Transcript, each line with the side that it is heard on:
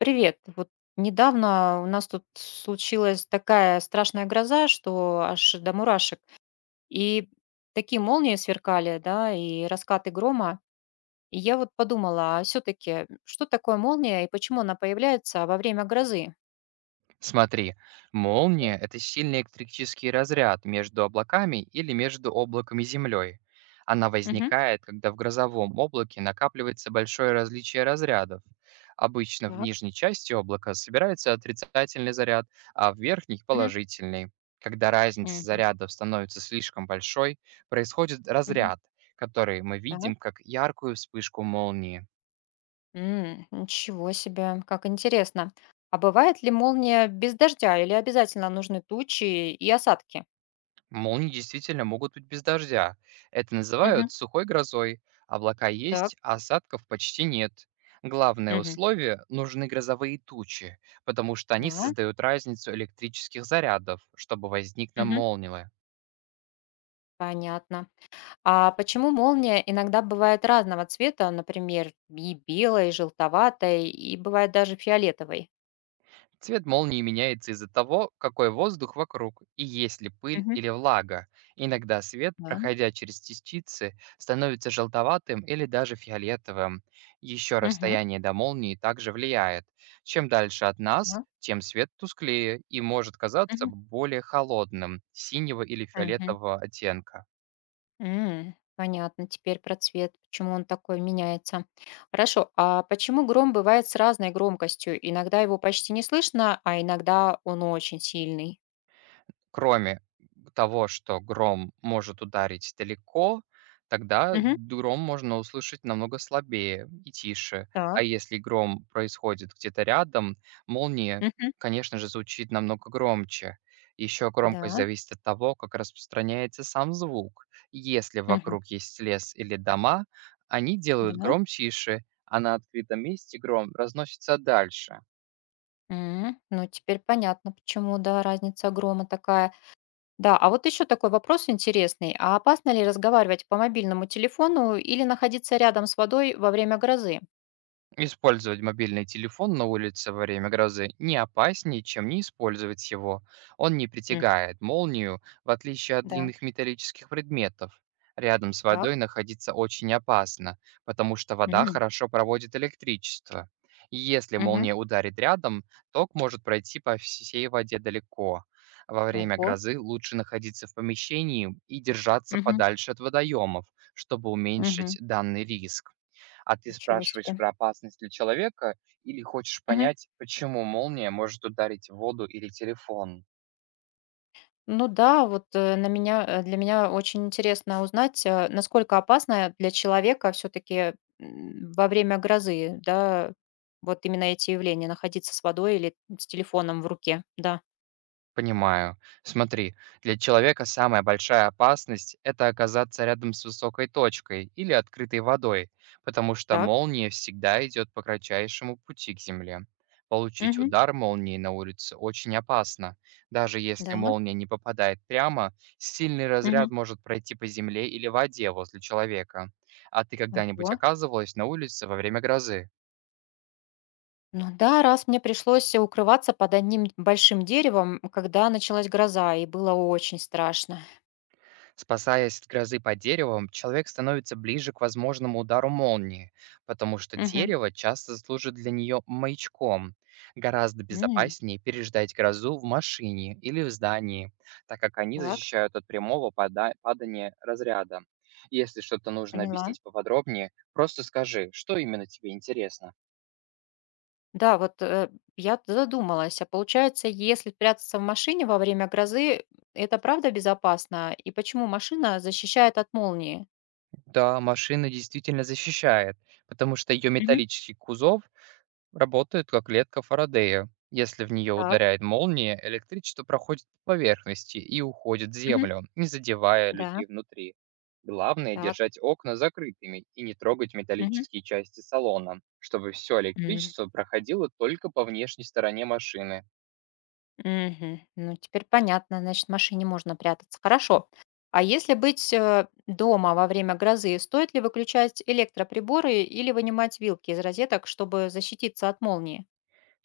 left: Привет. Вот недавно у нас тут случилась такая страшная гроза, что аж до мурашек. И такие молнии сверкали, да, и раскаты грома. И я вот подумала, а все-таки, что такое молния и почему она появляется во время грозы?
right: Смотри, молния– это сильный электрический разряд между облаками или между облаком и землей. Она
left: Мгм.
right: возникает, когда в грозовом облаке накапливается большое различие разрядов. Обычно в
left: Так.
right: нижней части облака собирается отрицательный заряд, а в верхней–
left: Мгм.
right: положительный. Когда разница
left: Мгм.
right: зарядов становится слишком большой, происходит
left: Мгм.
right: разряд, который мы
left: Так.
right: видим как яркую вспышку молнии.
left: Ничего себе, как интересно. А бывает ли молния без дождя или обязательно нужны тучи и осадки?
right: Молнии действительно могут быть без дождя. Это
left: Мгм.
right: называют сухой грозой. Облака
left: Так.
right: есть, а осадков почти нет. Главное
left: Мгм.
right: условие– нужны грозовые тучи, потому что они
left: Да.
right: создают разницу электрических зарядов, чтобы возникла
left: Мгм.
right: молния.
left: Понятно. А почему молния иногда бывает разного цвета, например, и белой, и желтоватой, и бывает даже фиолетовой?
right: Цвет молнии меняется из-за того, какой воздух вокруг и есть ли пыль
left: Мгм.
right: или влага. Иногда свет,
left: Да.
right: проходя через частицы, становится желтоватым или даже фиолетовым. Еще
left: Мгм.
right: расстояние до молнии также влияет. Чем дальше от нас,
left: Да.
right: тем свет тусклее и может казаться
left: Мгм.
right: более холодным, синего или
left: Мгм.
right: фиолетового оттенка.
left: Понятно теперь про цвет, почему он такой меняется. Хорошо, а почему гром бывает с разной громкостью? Иногда его почти не слышно, а иногда он очень сильный.
right: Кроме того, что гром может ударить далеко, тогда
left: Мгм.
right: гром можно услышать намного слабее и тише. А
left: Так.
right: если гром происходит где-то рядом, молния,
left: Мгм.
right: конечно же, звучит намного громче. Еще громкость
left: Да.
right: зависит от того, как распространяется сам звук. Если
left: Мгм.
right: вокруг есть лес или дома, они делают
left: Да.
right: гром тише, а на открытом месте гром разносится дальше.
left: Ну, теперь понятно, почему, да, разница грома такая. Да, а вот еще такой вопрос интересный. А опасно ли разговаривать по мобильному телефону или находиться рядом с водой во время грозы?
right: Использовать мобильный телефон на улице во время грозы не опаснее, чем не использовать его. Он не
left: М,
right: притягает молнию, в отличие от
left: да,
right: длинных металлических предметов. Рядом с
left: так.
right: водой находиться очень опасно, потому что вода
left: М,
right: хорошо проводит электричество. И если
left: мгм.
right: молния ударит рядом, ток может пройти по всей воде далеко. Во время
left: Ого.
right: грозы лучше находиться в помещении и держаться
left: Мгм,
right: подальше от водоемов, чтобы
left: мгм.
right: уменьшить данный риск. А ты
left: Ничего
right: спрашиваешь
left: себе.
right: про опасность для человека или хочешь
left: Мгм.
right: понять, почему молния может ударить в воду или телефон?
left: Ну да, вот для меня очень интересно узнать, насколько опасно для человека все-таки во время грозы, да, вот именно эти явления, находиться с водой или с телефоном в руке. Да,
right: Понимаю. Смотри, для человека самая большая опасность– это оказаться рядом с высокой точкой или открытой водой, потому что
left: так.
right: молния всегда идет по кратчайшему пути к Земле. Получить
left: Мгм.
right: удар молнии на улице очень опасно. Даже если
left: Да.
right: молния не попадает прямо, сильный разряд может пройти по земле или воде возле человека. А ты когда-нибудь
left: Угу.
right: оказывалась на улице во время грозы?
left: Ну да, раз мне пришлось укрываться под одним большим деревом, когда началась гроза, и было очень страшно.
right: Спасаясь от грозы под деревом, человек становится ближе к возможному удару молнии, потому что
left: Мгм.
right: дерево часто служит для нее маячком. Гораздо
left: М,
right: безопаснее переждать грозу в машине или в здании, так как они
left: так,
right: защищают от прямого падания разряда. Если что-то нужно
left: поняла.
right: объяснить поподробнее, просто скажи, что именно тебе интересно.
left: Да, вот я задумалась, а получается, если прятаться в машине во время грозы, это правда безопасно? И почему машина защищает от молнии?
right: Да, машина действительно защищает, потому что ее
left: Мгм.
right: металлический кузов работает как клетка Фарадея. Если в нее
left: Так,
right: ударяет молния, электричество проходит по поверхности и уходит в
left: мгм.
right: землю, не задевая
left: Да,
right: людей внутри. Главное–
left: так.
right: держать окна закрытыми и не трогать
left: Мгм.
right: металлические части салона, чтобы все
left: М.
right: электричество проходило только по внешней стороне машины.
left: Мгм. Ну, теперь понятно, значит, в машине можно прятаться. Хорошо. А если быть дома во время грозы, стоит ли выключать электроприборы или вынимать вилки из розеток, чтобы защититься от молнии?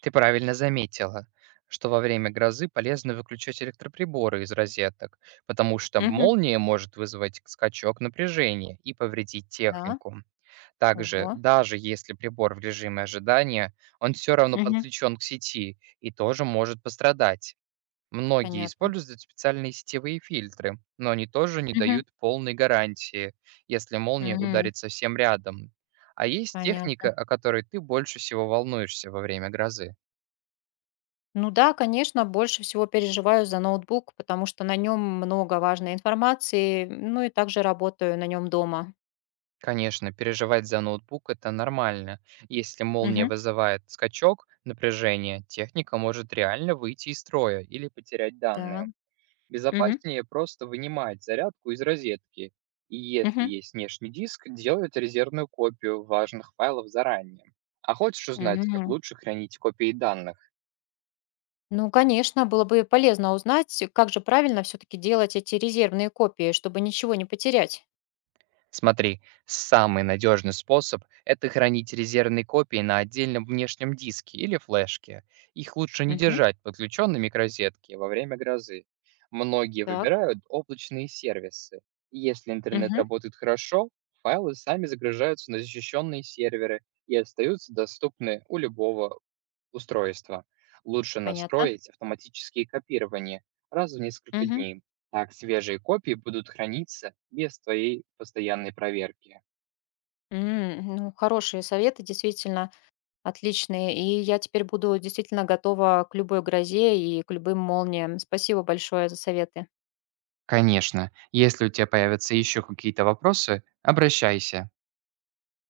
right: Ты правильно заметила, что во время грозы полезно выключать электроприборы из розеток, потому что
left: Мгм.
right: молния может вызвать скачок напряжения и повредить
left: Да.
right: технику. Также,
left: Ого.
right: даже если прибор в режиме ожидания, он все равно
left: Мгм.
right: подключен к сети и тоже может пострадать. Многие
left: Понятно.
right: используют специальные сетевые фильтры, но они тоже не
left: Мгм.
right: дают полной гарантии, если молния
left: Мгм.
right: ударит совсем рядом. А есть техника,
left: Понятно.
right: о которой ты больше всего волнуешься во время грозы?
left: Ну да, конечно, больше всего переживаю за ноутбук, потому что на нем много важной информации, ну и также работаю на нем дома.
right: Конечно, переживать за ноутбук– это нормально. Если молния
left: Мгм.
right: вызывает скачок напряжения, техника может реально выйти из строя или потерять
left: Да.
right: данные.
left: Мгм.
right: Безопаснее просто вынимать зарядку из розетки и, если
left: Мгм.
right: есть внешний диск, делать резервную копию важных файлов заранее. А хочешь узнать, как
left: Мгм.
right: лучше хранить копии данных?
left: Ну, конечно, было бы полезно узнать, как же правильно все-таки делать эти резервные копии, чтобы ничего не потерять.
right: Смотри, самый надежный способ– это хранить резервные копии на отдельном внешнем диске или флешке. Их лучше не
left: Мгм.
right: держать подключенными к розетке во время грозы. Многие
left: Так.
right: выбирают облачные сервисы. И если интернет
left: Мгм.
right: работает хорошо, файлы сами загружаются на защищенные серверы и остаются доступны у любого устройства. Лучше
left: Понятно.
right: настроить автоматические копирования раз в несколько
left: Мгм.
right: дней. Так свежие копии будут храниться без твоей постоянной проверки.
left: Ну, хорошие советы, действительно отличные. И я теперь буду действительно готова к любой грозе и к любым молниям. Спасибо большое за советы.
right: Конечно, если у тебя появятся еще какие-то вопросы, обращайся.